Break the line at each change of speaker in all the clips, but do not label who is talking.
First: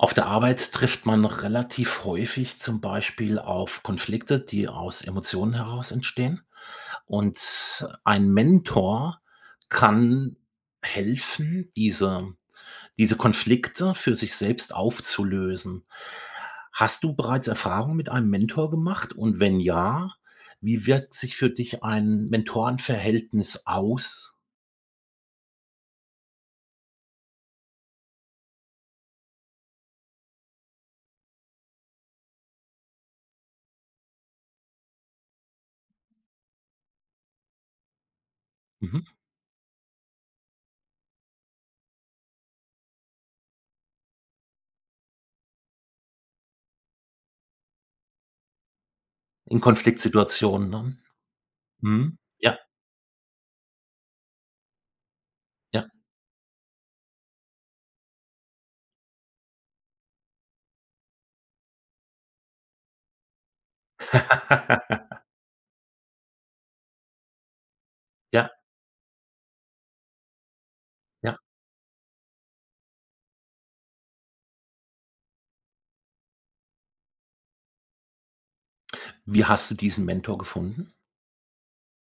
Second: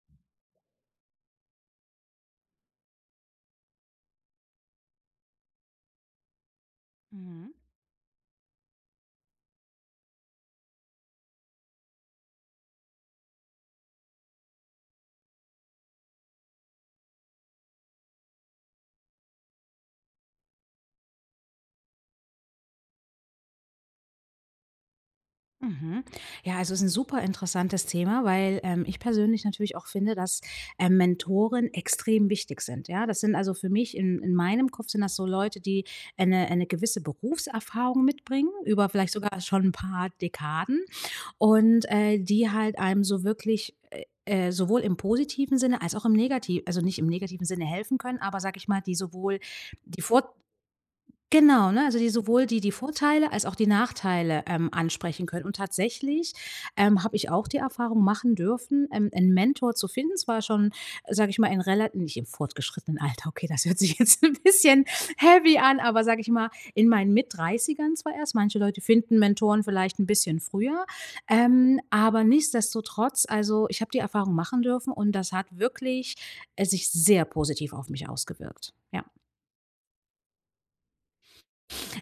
Auf der Arbeit trifft man relativ häufig zum Beispiel auf Konflikte, die aus Emotionen heraus entstehen.
Mhm.
Und ein Mentor kann helfen, diese diese Konflikte für sich selbst aufzulösen. Hast du bereits Erfahrung mit einem Mentor gemacht und wenn ja, wie wirkt sich für dich ein Mentoren-Verhältnis aus?
Mhm. Ja, also ist 'n super interessantes Thema, weil, ähm, ich persönlich natürlich auch finde, dass, ähm, Mentoren extrem wichtig sind, ja? Das sind also für mich in in meinem Kopf sind das so Leute, die, äh, 'ne äh, 'ne gewisse Berufserfahrung mitbringen über
Mhm.
vielleicht sogar schon 'n paar Dekaden und, äh, die halt einem so wirklich, äh, äh, sowohl im positiven Sinne als auch im negati also nicht im negativen Sinne helfen können, aber sage ich mal, die sowohl
In
die vor
Konfliktsituationen, ne?
genau, ne, also die
Mhm,
sowohl
ja.
die die Vorteile als auch die Nachteile, ähm, ansprechen können. Und
Ja.
tatsächlich, ähm, habe ich auch die Erfahrung machen dürfen, ähm, 'n Mentor zu finden. Zwar schon, sage ich mal, in rela nicht im fortgeschrittenen Alter. Okay, das hört sich jetzt n' bisschen heavy an, aber sage ich mal, in meinen Mitt-30ern zwar erst.
Ja.
Manche Leute finden Mentoren vielleicht 'n bisschen früher.
Ja.
Ähm, aber nichtsdestotrotz, also ich habe die Erfahrung machen dürfen und das hat wirklich, äh, sich sehr positiv auf mich ausgewirkt. Ja.
Wie hast du diesen Mentor gefunden?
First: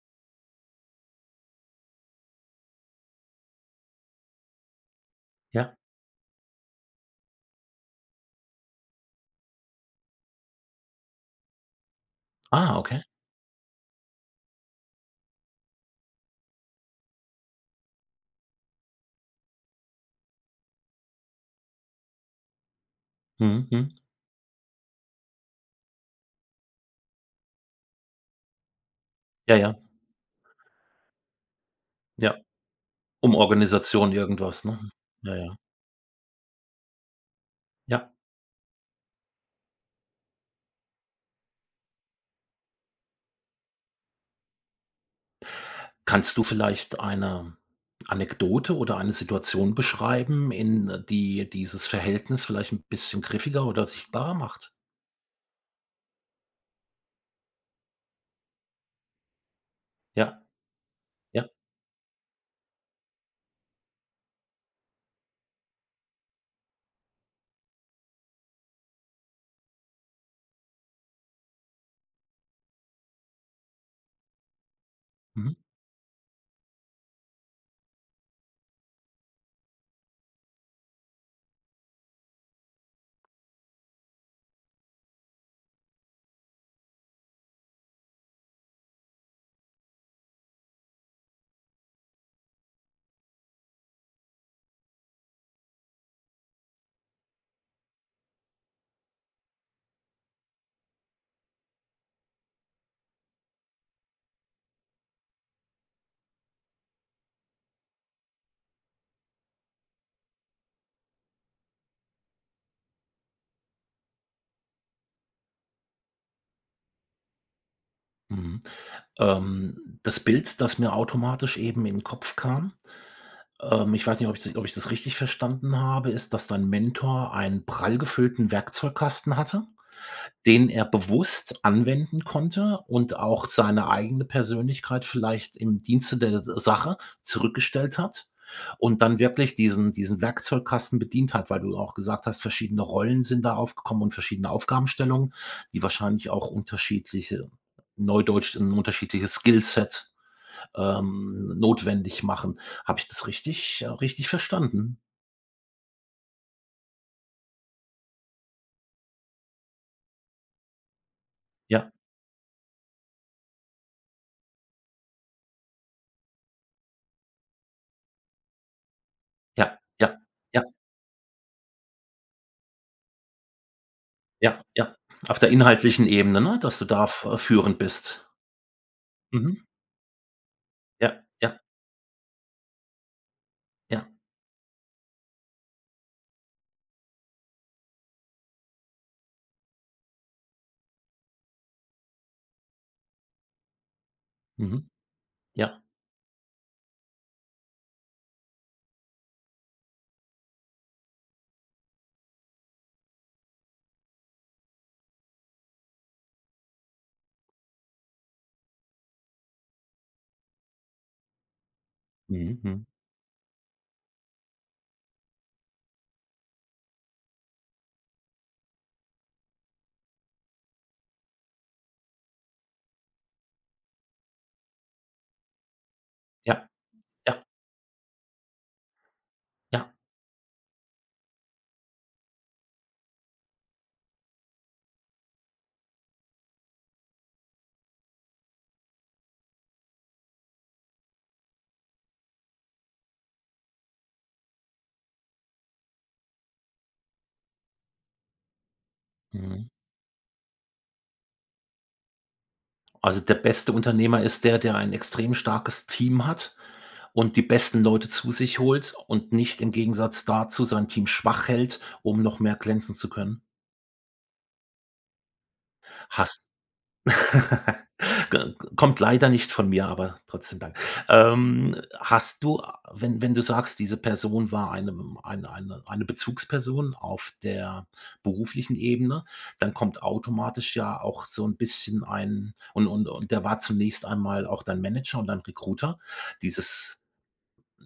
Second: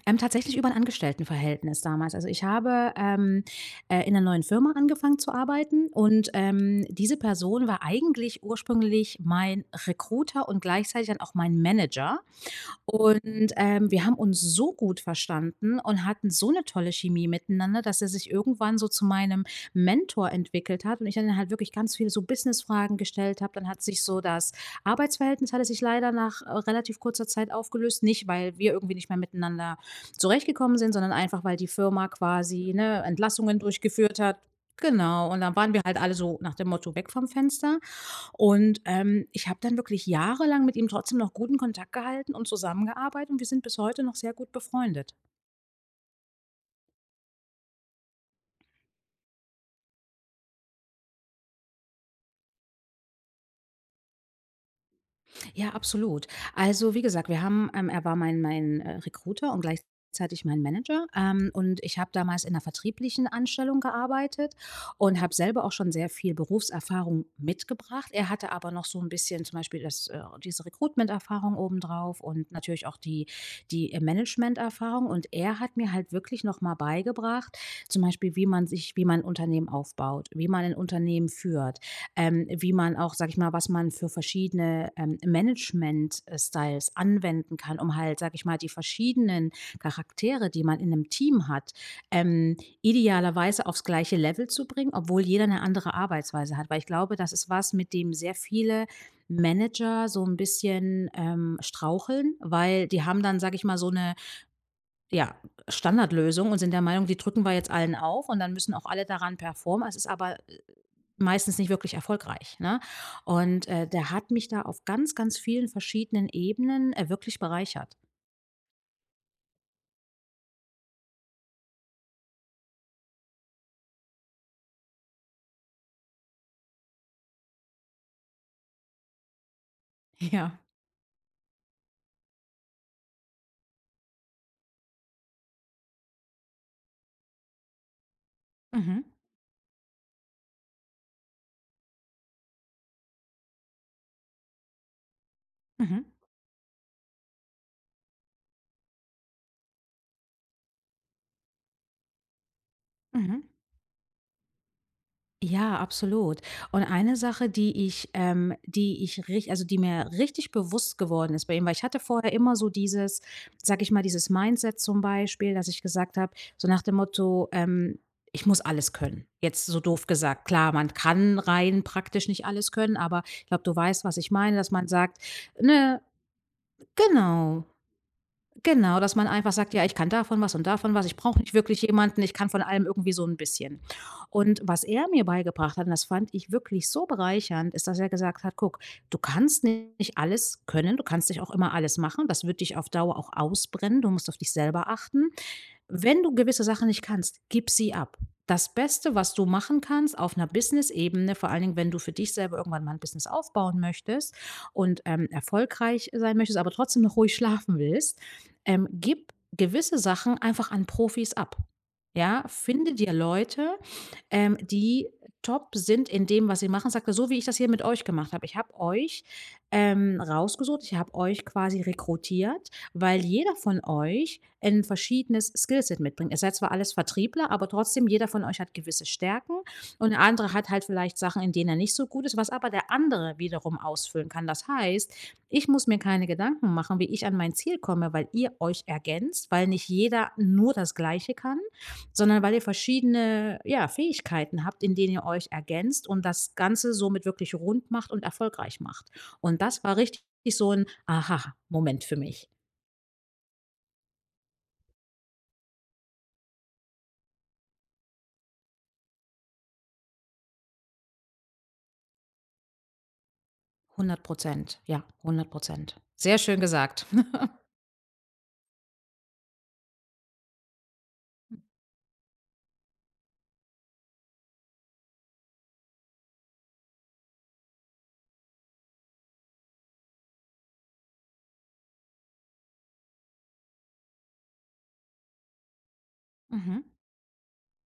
Ähm, tatsächlich über 'n Angestelltenverhältnis damals. Also, ich habe, ähm, äh, in 'ner neuen Firma angefangen zu
Ja.
arbeiten und, ähm, diese Person war eigentlich ursprünglich mein Recruiter und gleichzeitig dann auch mein Manager.
Ah, okay.
Und, ähm, wir haben uns so gut verstanden und hatten so 'ne tolle Chemie miteinander, dass er sich irgendwann so zu meinem Mentor entwickelt hat und ich dann halt wirklich ganz viele so Business-Fragen gestellt habe. Dann
Mhm,
hat
mhm.
sich so das Arbeitsverhältnis hatte sich leider nach, äh, relativ kurzer Zeit aufgelöst. Nicht, weil wir irgendwie nicht mehr
Ja,
miteinander
ja.
zurechtgekommen sind, sondern einfach, weil die Firma
Ja.
quasi, ne, Entlassungen
Umorganisation
durchgeführt hat.
irgendwas, ne?
Genau,
Ja,
und dann
ja.
waren wir halt alle so nach dem Motto: „Weg vom Fenster.“
Ja.
Und, ähm, ich habe dann wirklich jahrelang mit ihm trotzdem noch guten Kontakt gehalten und zusammengearbeitet und wir sind bis heute noch sehr gut befreundet.
Kannst du vielleicht eine Anekdote oder eine Situation beschreiben in, äh die dieses Verhältnis vielleicht 'n bisschen griffiger oder sichtbarer macht?
Ja, absolut. Also wie gesagt, wir haben ähm, er war mein mein, äh, Recruiter und
Ja,
gleichzeitig mein Manager,
ja.
ähm, und ich habe damals in 'ner vertrieblichen Anstellung gearbeitet und habe selber auch schon sehr viel Berufserfahrung mitgebracht. Er hatte aber noch so 'n bisschen, zum Beispiel das äh, diese Recruitment-Erfahrung obendrauf und natürlich auch die die, äh, Management-Erfahrung. Und
Mhm.
er hat mir halt wirklich noch mal beigebracht, zum Beispiel wie man sich wie man 'n Unternehmen aufbaut. Wie man 'n Unternehmen führt. Ähm, wie man auch sage ich mal, was man für verschiedene, ähm, Management äh, Styles anwenden kann, um halt, sage ich mal, die verschiedenen Charaktere, die man in 'nem Team hat, ähm, idealerweise aufs gleiche Level zu bringen, obwohl jeder 'ne andere Arbeitsweise hat. Weil ich glaube, das ist was, mit dem sehr viele Manager so 'n bisschen, ähm, straucheln, weil die haben dann, sage ich mal, so 'ne, ja, Standardlösung und sind der Meinung, die drücken wir jetzt allen auf, und dann müssen auch alle daran performen. Es ist aber, äh, meistens nicht wirklich erfolgreich, ne? Und, äh, der hat mich da auf ganz, ganz vielen verschiedenen Ebenen, äh, wirklich bereichert.
Mhm. Ähm, das Bild, das mir automatisch eben in 'n Kopf kam, ähm, ich weiß nicht, ob ich zu ob ich das richtig verstanden habe, ist, dass dein Mentor einen prall gefüllten Werkzeugkasten hatte,
Ja.
den er bewusst anwenden konnte und auch seine eigene Persönlichkeit vielleicht im Dienste der S Sache zurückgestellt hat und
Mhm.
dann wirklich diesen diesen Werkzeugkasten bedient hat, weil du auch gesagt hast, verschiedene Rollen sind da aufgekommen und verschiedene Aufgabenstellungen, die
Mhm.
wahrscheinlich auch unterschiedliche neudeutsch 'n unterschiedliches Skillset, ähm, notwendig machen, habe ich das
Mhm.
richtig äh, richtig verstanden?
Ja, absolut. Und eine Sache, die ich, ähm, die ich rich also die mir richtig bewusst geworden ist bei ihm, weil ich
Ja.
hatte vorher immer so dieses sage ich mal, dieses Mindset zum Beispiel, dass ich gesagt hab, so nach dem Motto, ähm: „Ich muss alles können.“ Jetzt so
Ja,
doof
ja,
gesagt,
ja.
klar, man kann rein praktisch nicht alles können, aber ich glaub, du weißt, was ich meine,
Ja
dass man
ja,
sagt,
auf der
ne
inhaltlichen Ebene ne? Dass du da f
genau,
führend bist.
genau, dass man einfach
Mhm.
sagt, ja: „Ich kann davon was und davon was. Ich
Ja,
brauche nicht
ja.
wirklich jemanden. Ich kann von allem irgendwie so 'n bisschen.“
Ja.
Und was er mir beigebracht hat und das fand ich wirklich so bereichernd, ist, dass er gesagt hat: „Guck, du kannst nicht alles können. Du kannst nicht auch immer alles machen. Das wird dich auf Dauer auch ausbrennen. Du musst auf dich selber
Mhm.
achten.
Ja.
Wenn du gewisse Sachen nicht kannst, gib sie ab. Das Beste, was du machen kannst auf 'ner Businessebene, vor allen Dingen, wenn du für dich selber irgendwann mal 'n Business aufbauen möchtest und, ähm, erfolgreich sein möchtest, aber trotzdem noch ruhig schlafen willst, ähm, gib gewisse Sachen einfach an Profis ab, ja?
Mhm, mhm.
Finde dir Leute, ähm, die top sind in dem, was sie machen.“ Sagt er: „So wie ich das hier mit euch gemacht hab, ich hab euch, ähm, rausgesucht, ich hab euch quasi rekrutiert, weil jeder von euch 'n verschiedenes Skillset mitbringt. Ihr seid ja
Ja.
zwar alles
Ja.
Vertriebler, aber trotzdem, jeder von euch hat gewisse Stärken
Ja.
und der andere hat halt vielleicht Sachen, in denen er nicht so gut ist, was aber der andere wiederum ausfüllen kann. Das heißt, ich muss mir keine Gedanken machen, wie ich an mein Ziel komme, weil ihr euch ergänzt, weil nicht jeder nur das Gleiche kann, sondern weil ihr verschiedene, ja, Fähigkeiten habt, in denen ihr euch ergänzt und das Ganze somit wirklich rund macht und erfolgreich macht.“ Und
Mhm.
das war richtig so 'n Aha-Moment für mich.
Also der beste Unternehmer ist der, der einen extrem starkes Team hat und die besten Leute zu sich holt und nicht im Gegensatz dazu sein Team schwach hält, um noch mehr glänzen zu können.
100 %. ja, 100 %. Sehr
Hast
schön gesagt.
[unintelligible] Kommt leider nicht von mir, aber trotzdem danke. Ähm, hast du, wenn wenn du sagst, diese Person war eine ein eine eine Bezugsperson auf der beruflichen Ebene, dann kommt automatisch ja auch so 'n bisschen ein und und und der war zunächst einmal auch dein Manager und dein Recruiter.
Mhm.
Dieses,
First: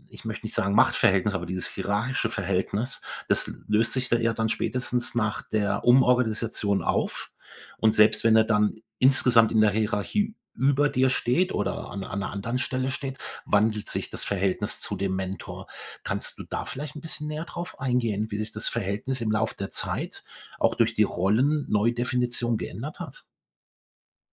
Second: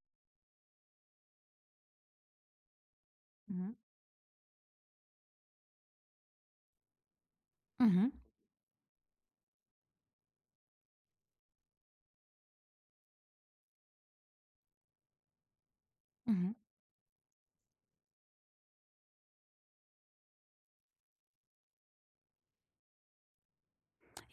ich möchte nicht sagen Machtverhältnis, aber dieses hierarchische Verhältnis, das
Mhm.
löst sich da eher dann spätestens nach der Umorganisation auf. Und
Mhm.
selbst wenn er dann insgesamt in der Hierarchie über dir steht oder an an 'ner anderen Stelle steht, wandelt sich das Verhältnis zu dem Mentor. Kannst du
Mhm.
da vielleicht 'n bisschen näher drauf eingehen, wie sich das Verhältnis im Lauf der Zeit auch durch die Rollen-Neudefinition geändert hat?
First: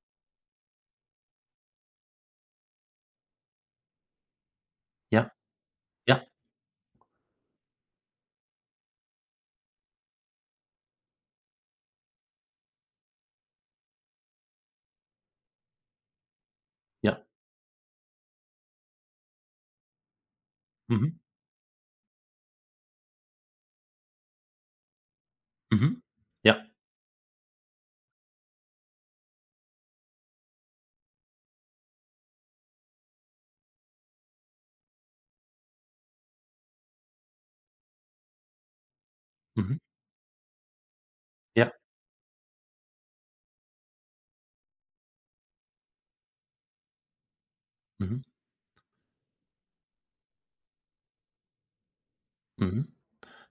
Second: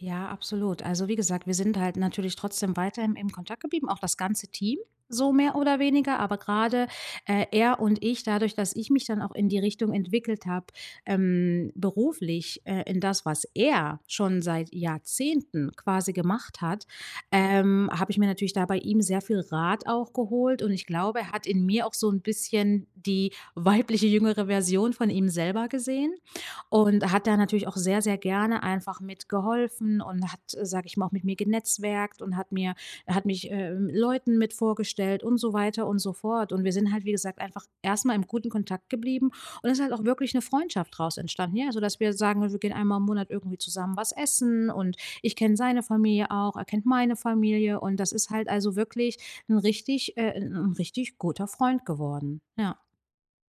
Ja, absolut. Also wie gesagt, wir sind halt natürlich trotzdem weiterhin im Kontakt geblieben, auch das ganze Team so
Ja.
mehr oder weniger,
Ja.
aber grade, äh, er und ich, dadurch, dass ich mich dann auch in die Richtung entwickelt habe, ähm, beruflich, äh, in das, was er schon seit Jahrzehnten quasi gemacht hat,
Ja.
ähm, habe ich mir natürlich da bei ihm sehr viel Rat auch geholt. Und ich
Mhm.
glaube, er hat in mir auch so 'n bisschen die weibliche, jüngere Version von ihm selber
Mhm.
gesehen
Ja.
und hat da natürlich auch sehr, sehr gerne einfach mitgeholfen und hat, sage ich mal, auch mit mir genetzwerkt und hat mir er hat mich, äh, Leuten mit vorgestellt und so weiter und so fort. Und wir sind halt, wie gesagt, einfach erst mal im guten Kontakt geblieben und ist
Mhm.
halt auch wirklich 'ne Freundschaft draus entstanden, ja?
Ja.
Sodass wir sagen, ne: „Wir gehen einmal im Monat irgendwie zusammen was essen." Und ich kenne seine Familie auch, er kennt meine Familie und das
Mhm.
ist halt also wirklich 'n richtig äh, 'n 'n richtig guter Freund geworden, ja.
Mhm.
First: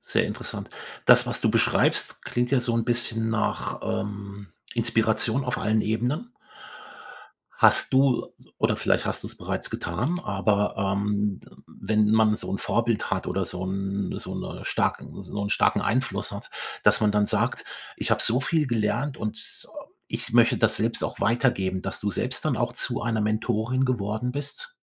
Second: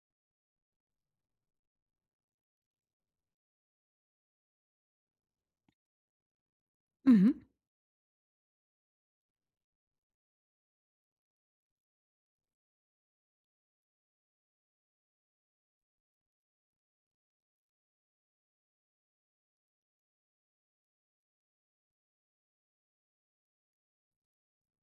Sehr interessant. Das, was du beschreibst, klingt ja so 'n bisschen nach, ähm, Inspiration auf allen Ebenen.
Mhm.
Hast du oder vielleicht hast du's bereits getan, aber, ähm, wenn man so 'n Vorbild hat oder so 'n so 'ne stark so 'n starken Einfluss hat, dass man dann sagt: „Ich habe so viel gelernt und ich möchte das selbst auch weitergeben.“, dass du selbst dann auch zu einer Mentorin geworden bist?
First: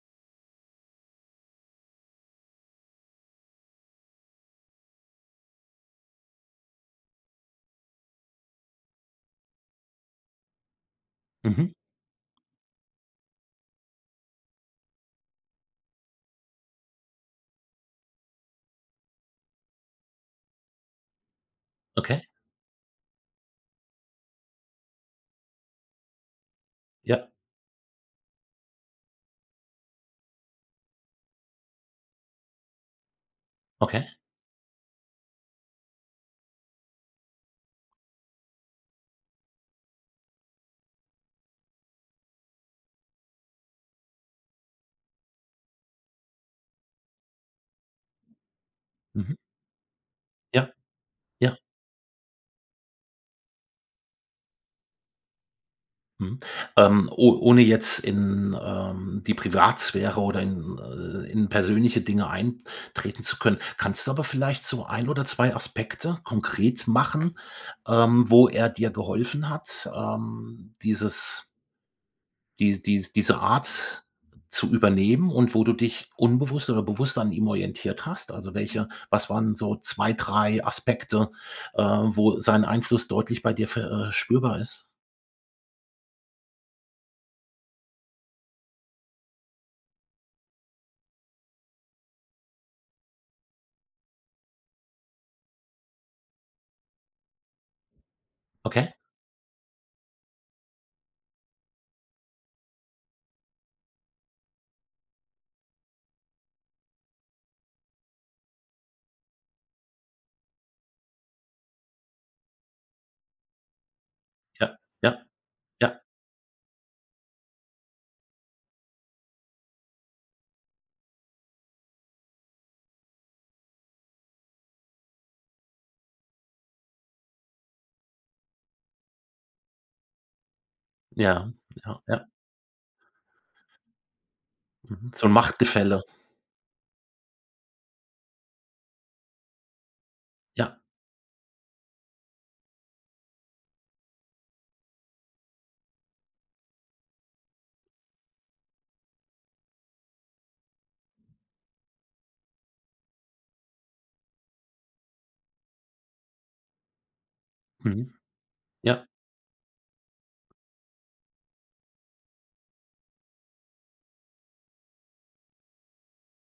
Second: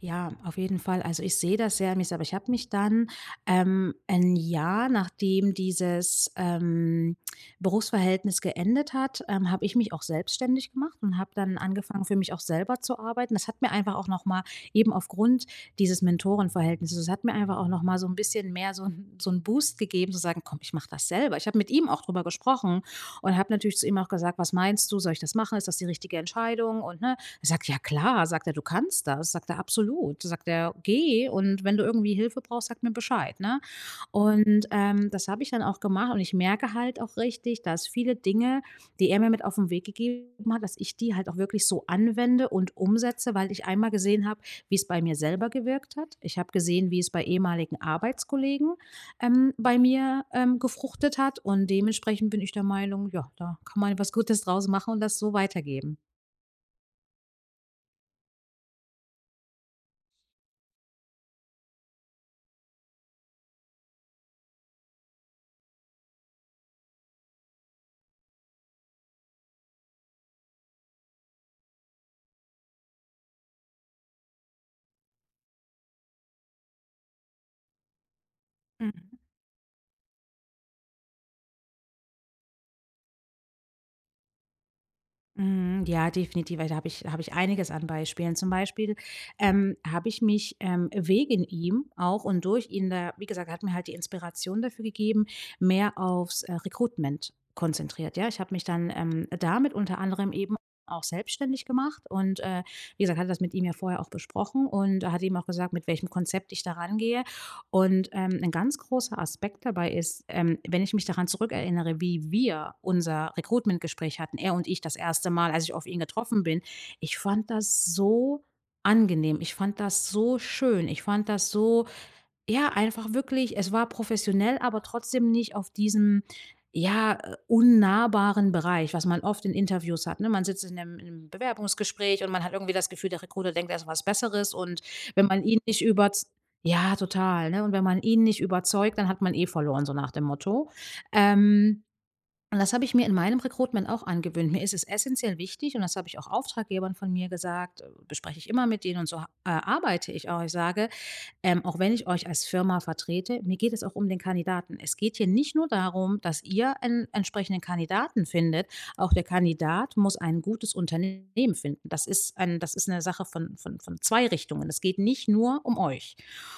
Ja, auf jeden Fall. Also, ich sehe das sehr an mir selber. Ich habe mich dann ähm, 1 Jahr, nachdem dieses, ähm, Berufsverhältnis geendet hat, ähm, habe ich mich auch selbstständig gemacht und habe dann
Mhm.
angefangen, für mich auch selber zu arbeiten. Das hat mir einfach auch noch mal eben aufgrund dieses Mentoren-Verhältnisses es hat mir einfach auch noch mal so 'n bisschen mehr so 'n so 'n Boost gegeben zu sagen: „Komm, ich mache das selber.“ Ich habe mit ihm auch darüber
Okay.
gesprochen und habe natürlich zu ihm auch gesagt: „Was meinst du? Soll ich das machen? Ist das die richtige Entscheidung?“ Und ne,
Ja.
er sagt: „Ja klar“, sagt er. „Du kannst das“, sagt er. „Absolut“, sagt er, „geh und wenn du irgendwie Hilfe brauchst, sag mir Bescheid, ne?“
Okay.
Und, ähm, das habe ich dann auch gemacht und ich merke halt auch richtig, dass viele Dinge, die er mir mit auf 'n Weg gegeben hat, dass ich die halt auch wirklich so anwende und umsetze, weil ich einmal gesehen habe, wie's bei mir selber gewirkt hat. Ich habe gesehen, wie's bei ehemaligen Arbeitskollegen,
Mhm.
ähm, bei mir, ähm,
Ja,
gefruchtet hat
ja.
und dementsprechend bin ich der Meinung: Ja, da kann man halt was Gutes draus machen und das so weitergeben.
Mhm. Ähm, o ohne jetzt in, ähm, die Privatsphäre oder in äh, in persönliche Dinge eintreten zu können, kannst du aber vielleicht so 1 oder 2 Aspekte konkret machen, ähm, wo er dir geholfen hat, ähm, dieses die dies diese Art zu übernehmen und wo du dich unbewusst oder bewusst an ihm orientiert hast? Also welche
Mhm.
was waren so 2, 3 Aspekte, äh, wo sein Einfluss deutlich bei dir ver äh, spürbar ist?
Mhm. Ja, definitiv, weil da habe ich habe ich einiges an Beispielen. Zum Beispiel, ähm, habe ich mich, ähm, wegen ihm auch und durch ihn da wie gesagt, er hat mir halt die Inspiration dafür gegeben, mehr aufs, äh, Recruitment konzentriert, ja? Ich habe mich dann,
Okay.
ähm, damit unter anderem eben auch selbstständig gemacht und, äh, wie gesagt, habe das mit ihm ja vorher auch besprochen und er hat eben auch gesagt, mit welchem Konzept ich da rangehe. Und, ähm, 'n ganz großer Aspekt dabei ist, ähm, wenn ich mich daran zurückerinnere, wie wir unser Recruitment-Gespräch hatten, er und
Ja,
ich das
ja,
1. Mal, als ich auf ihn
ja.
getroffen bin, ich fand das so angenehm. Ich fand das so schön. Ich fand das so ja, einfach wirklich, es war professionell, aber trotzdem nicht auf diesem, ja, äh, unnahbaren Bereich, was man oft in Interviews hat, ne? Man sitzt in 'nem im
Ja, ja,
Bewerbungsgespräch
ja.
und man hat irgendwie das Gefühl, der Recruiter denkt, er ist was Besseres und
Mhm. So
wenn
'n
man ihn nicht
Machtgefälle.
überz ja, total, ne? Und wenn man ihn nicht überzeugt, dann hat man eh verloren, so nach dem Motto.
Ja.
Ähm. Und das habe ich mir in meinem Recruitment auch angewöhnt. Mir ist es essenziell wichtig und das habe ich auch Auftraggebern von mir gesagt, bespreche ich immer mit denen und so ha äh, arbeite ich auch. Ich sage: „Ähm, auch wenn ich euch als Firma vertrete, mir geht es auch um den Kandidaten. Es geht hier nicht nur darum, dass ihr einen entsprechenden
Mhm.
Kandidaten findet,
Ja.
auch der Kandidat muss ein gutes Unternehmen finden. Das ist ein das ist 'ne Sache von von von 2 Richtungen. Es geht nicht nur um euch.“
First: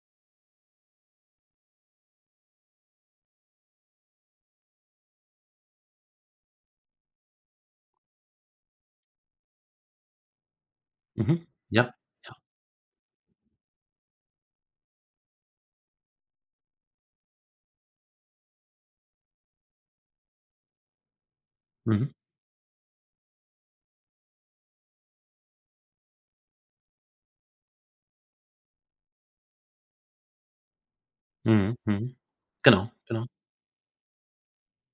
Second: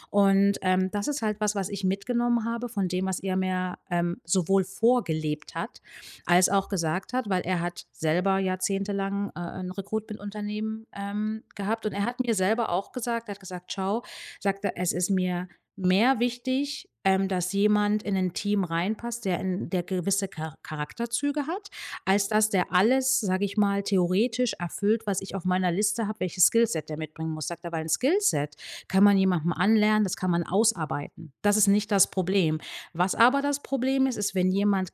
Und, ähm, das ist halt was, was ich mitgenommen habe von dem, was er mir, ähm, sowohl vorgelebt hat, als auch gesagt hat, weil er hat selber jahrzehntelang, äh, 'n Recruitment-Unternehmen, ähm,
Mhm.
gehabt. Und
Ja,
er hat mir
ja.
selber auch gesagt, er hat gesagt: „Schau“, sagt er, „es ist mir mehr wichtig, ähm, dass jemand in 'nen Team reinpasst, der in der gewisse Char Charakterzüge hat,
Mhm.
als dass der alles, sage ich mal, theoretisch erfüllt, was ich auf meiner Liste habe, welches Skillset der mitbringen muss“, sagt er, weil 'n Skillset kann man jemanden anlernen, das kann man ausarbeiten. Das ist
Mhm,
nicht das
mhm.
Problem.
Genau,
Was
genau.
aber das Problem ist, ist, wenn jemand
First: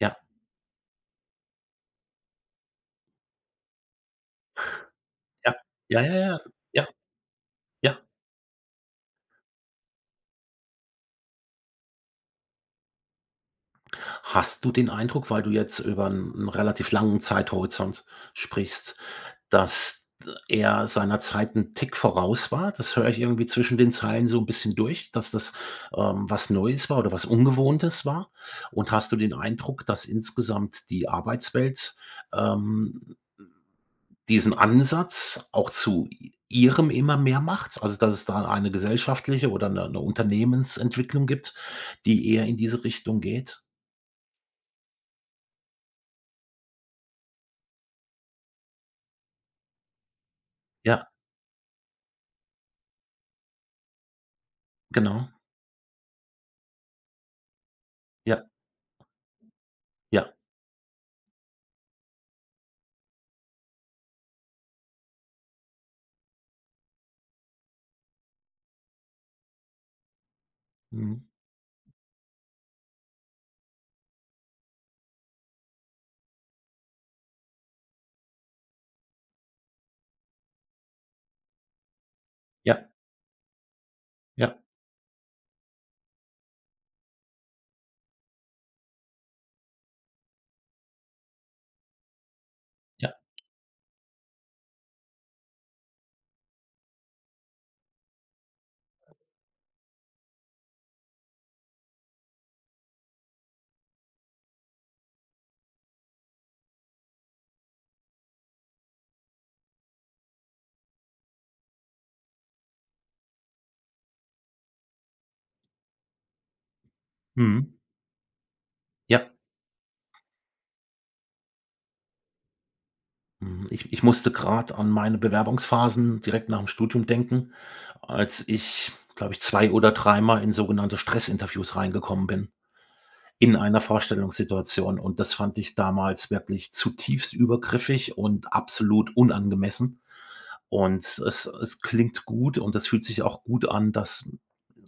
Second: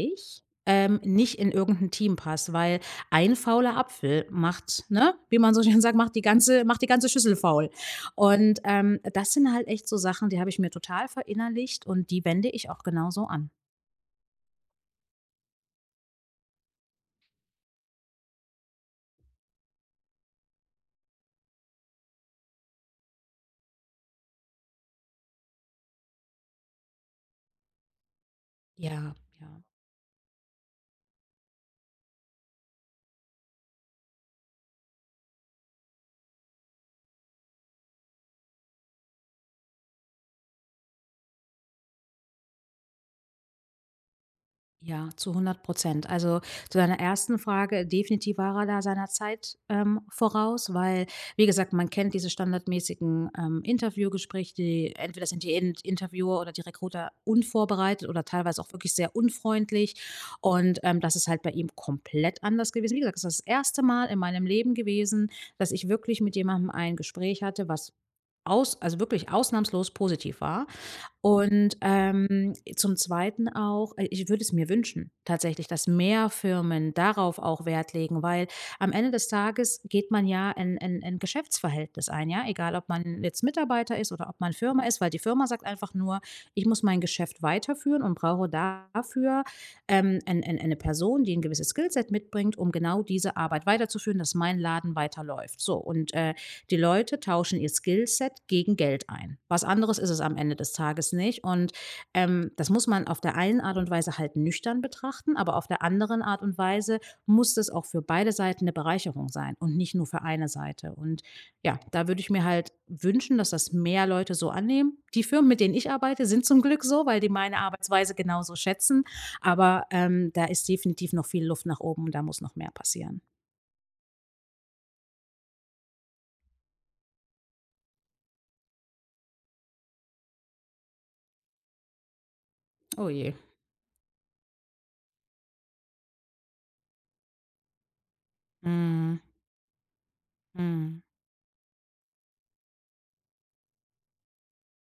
Ja.
ähm, nicht in irgend 'n Team passt, weil 1 fauler Apfel macht, ne, wie man
Ja.
so schön sagt,
Ja,
macht
ja,
die
ja.
ganze macht
Ja.
die ganze Schüssel faul.
Ja.
Und, ähm, das sind halt echt so Sachen, die habe ich mir total verinnerlicht und die wende ich auch genauso an.
Hast du den Eindruck, weil du jetzt über 'n 'n relativ langen Zeithorizont sprichst, dass ä er seiner Zeit 'n Tick voraus war? Das höre ich irgendwie zwischen den Zeilen so 'n bisschen durch, dass das, ähm, was Neues war oder was Ungewohntes war? Und hast
Ja,
du den
ja.
Eindruck, dass insgesamt die Arbeitswelt, ähm, m diesen Ansatz auch zu i ihrem immer mehr macht? Also, dass es da eine gesellschaftliche oder 'ne 'ne Unternehmensentwicklung gibt, die eher in diese Richtung geht?
Ja, zu 100 %. Also, zu deiner 1. Frage, definitiv war er da seiner Zeit, ähm, voraus, weil
Ja.
wie gesagt, man kennt diese standardmäßigen, ähm, Interviewgespräche, die entweder
Genau.
sind die Int Interviewer oder die Recruiter unvorbereitet oder
Ja.
teilweise auch wirklich sehr unfreundlich.
Ja.
Und, ähm, das ist halt bei ihm komplett anders gewesen. Wie gesagt, das ist das 1. Mal in meinem Leben gewesen, dass ich wirklich mit jemandem ein Gespräch hatte, was aus also wirklich ausnahmslos positiv war.
Mhm.
Und, ähm, zum 2. auch, äh ich würde es mir wünschen tatsächlich, dass mehr Firmen darauf auch Wert legen, weil am Ende des Tages geht man ja ein ein ein Geschäftsverhältnis ein, ja? Egal,
Ja.
ob man jetzt Mitarbeiter ist oder ob man
Ja.
Firma ist, weil die Firma sagt einfach nur: „Ich muss mein Geschäft weiterführen und brauche dafür, ähm, ein ein eine Person, die 'n gewisses Skillset mitbringt, um genau
Ja.
diese Arbeit weiterzuführen, dass mein Laden weiterläuft.“ So und, äh, die Leute tauschen ihr Skillset gegen Geld ein. Was anderes ist es am Ende des Tages nicht und, ähm, das muss man auf der einen Art und Weise halt nüchtern betrachten, aber auf der anderen Art und Weise muss das auch für beide Seiten 'ne Bereicherung sein und nicht nur für eine Seite. Und ja, da würde ich mir halt wünschen, dass das mehr Leute so annehmen. Die Firmen, mit denen ich arbeite, sind zum Glück so, weil die meine
Mhm.
Arbeitsweise genauso schätzen,
Ja.
aber, ähm, da ist definitiv noch viel Luft nach oben, da muss noch mehr passieren.
Mhm. Ich ich musste grad an meine Bewerbungsphasen direkt nach 'm Studium denken, als ich, glaube ich, 2 oder 3 Mal in sogenannte Stressinterviews reingekommen bin
Ohje.
in einer Vorstellungssituation. Und das fand ich damals wirklich zutiefst übergriffig und absolut
Mhm.
unangemessen.
Mhm.
Und es es klingt gut und es fühlt sich auch gut an, dass,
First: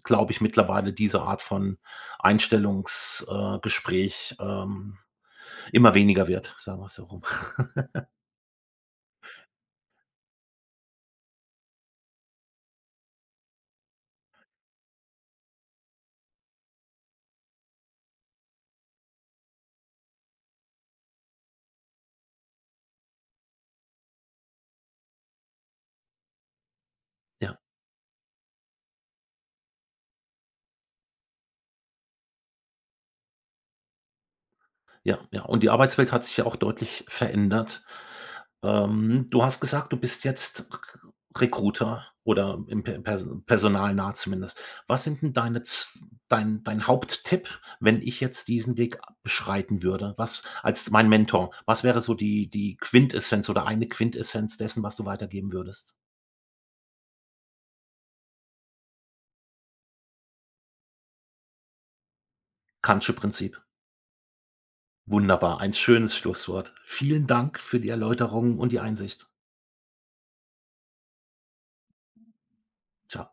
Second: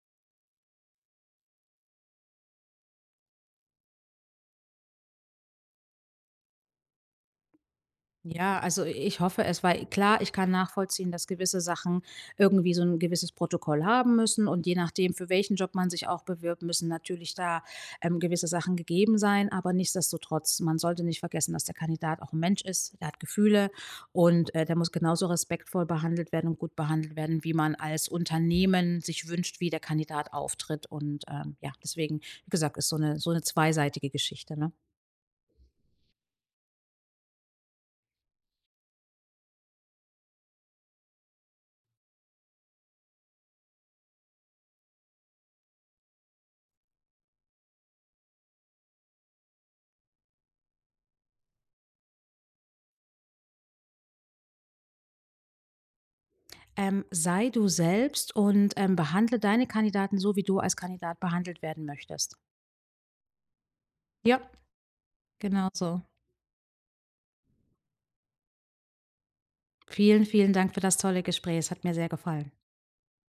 glaube ich, mittlerweile diese Art von Einstellungs äh, Gespräch, ähm, immer weniger wird, sagen wir's so rum.
Ja, also i ich hoffe es, weil klar, ich kann nachvollziehen, dass gewisse Sachen irgendwie so 'n gewisses Protokoll haben müssen und je nachdem, für welchen Job man sich auch bewirbt, müssen natürlich da, ähm, gewisse Sachen gegeben sein. Aber nichtsdestotrotz, man sollte nicht vergessen, dass der Kandidat auch 'n Mensch ist. Der hat Gefühle und, äh, der muss genauso respektvoll behandelt werden und gut behandelt werden, wie
Ja.
man als Unternehmen sich wünscht, wie der Kandidat auftritt. Und, ähm, ja, deswegen, wie gesagt, ist so 'ne so 'ne zweiseitige Geschichte, ne?
Ja, ja. Und die Arbeitswelt hat sich ja auch deutlich verändert. Ähm, du hast gesagt, du bist jetzt Kr Recruiter oder im per perso personalnah zumindest. Was sind denn deine z dein dein Haupttipp, wenn ich jetzt diesen Weg beschreiten würde? Was als mein Mentor, was wäre so die die Quintessenz oder eine Quintessenz dessen, was du weitergeben würdest?
Ähm, sei du selbst und, ähm, behandle deine Kandidaten so, wie du als Kandidat behandelt werden möchtest.
Kant'sche Prinzip.
Ja,
Wunderbar,
genau
ein
so.
schönes Schlusswort. Vielen Dank für die Erläuterungen und die Einsicht.
Vielen, vielen Dank für das tolle Gespräch. Es hat mir sehr gefallen.
Tschau.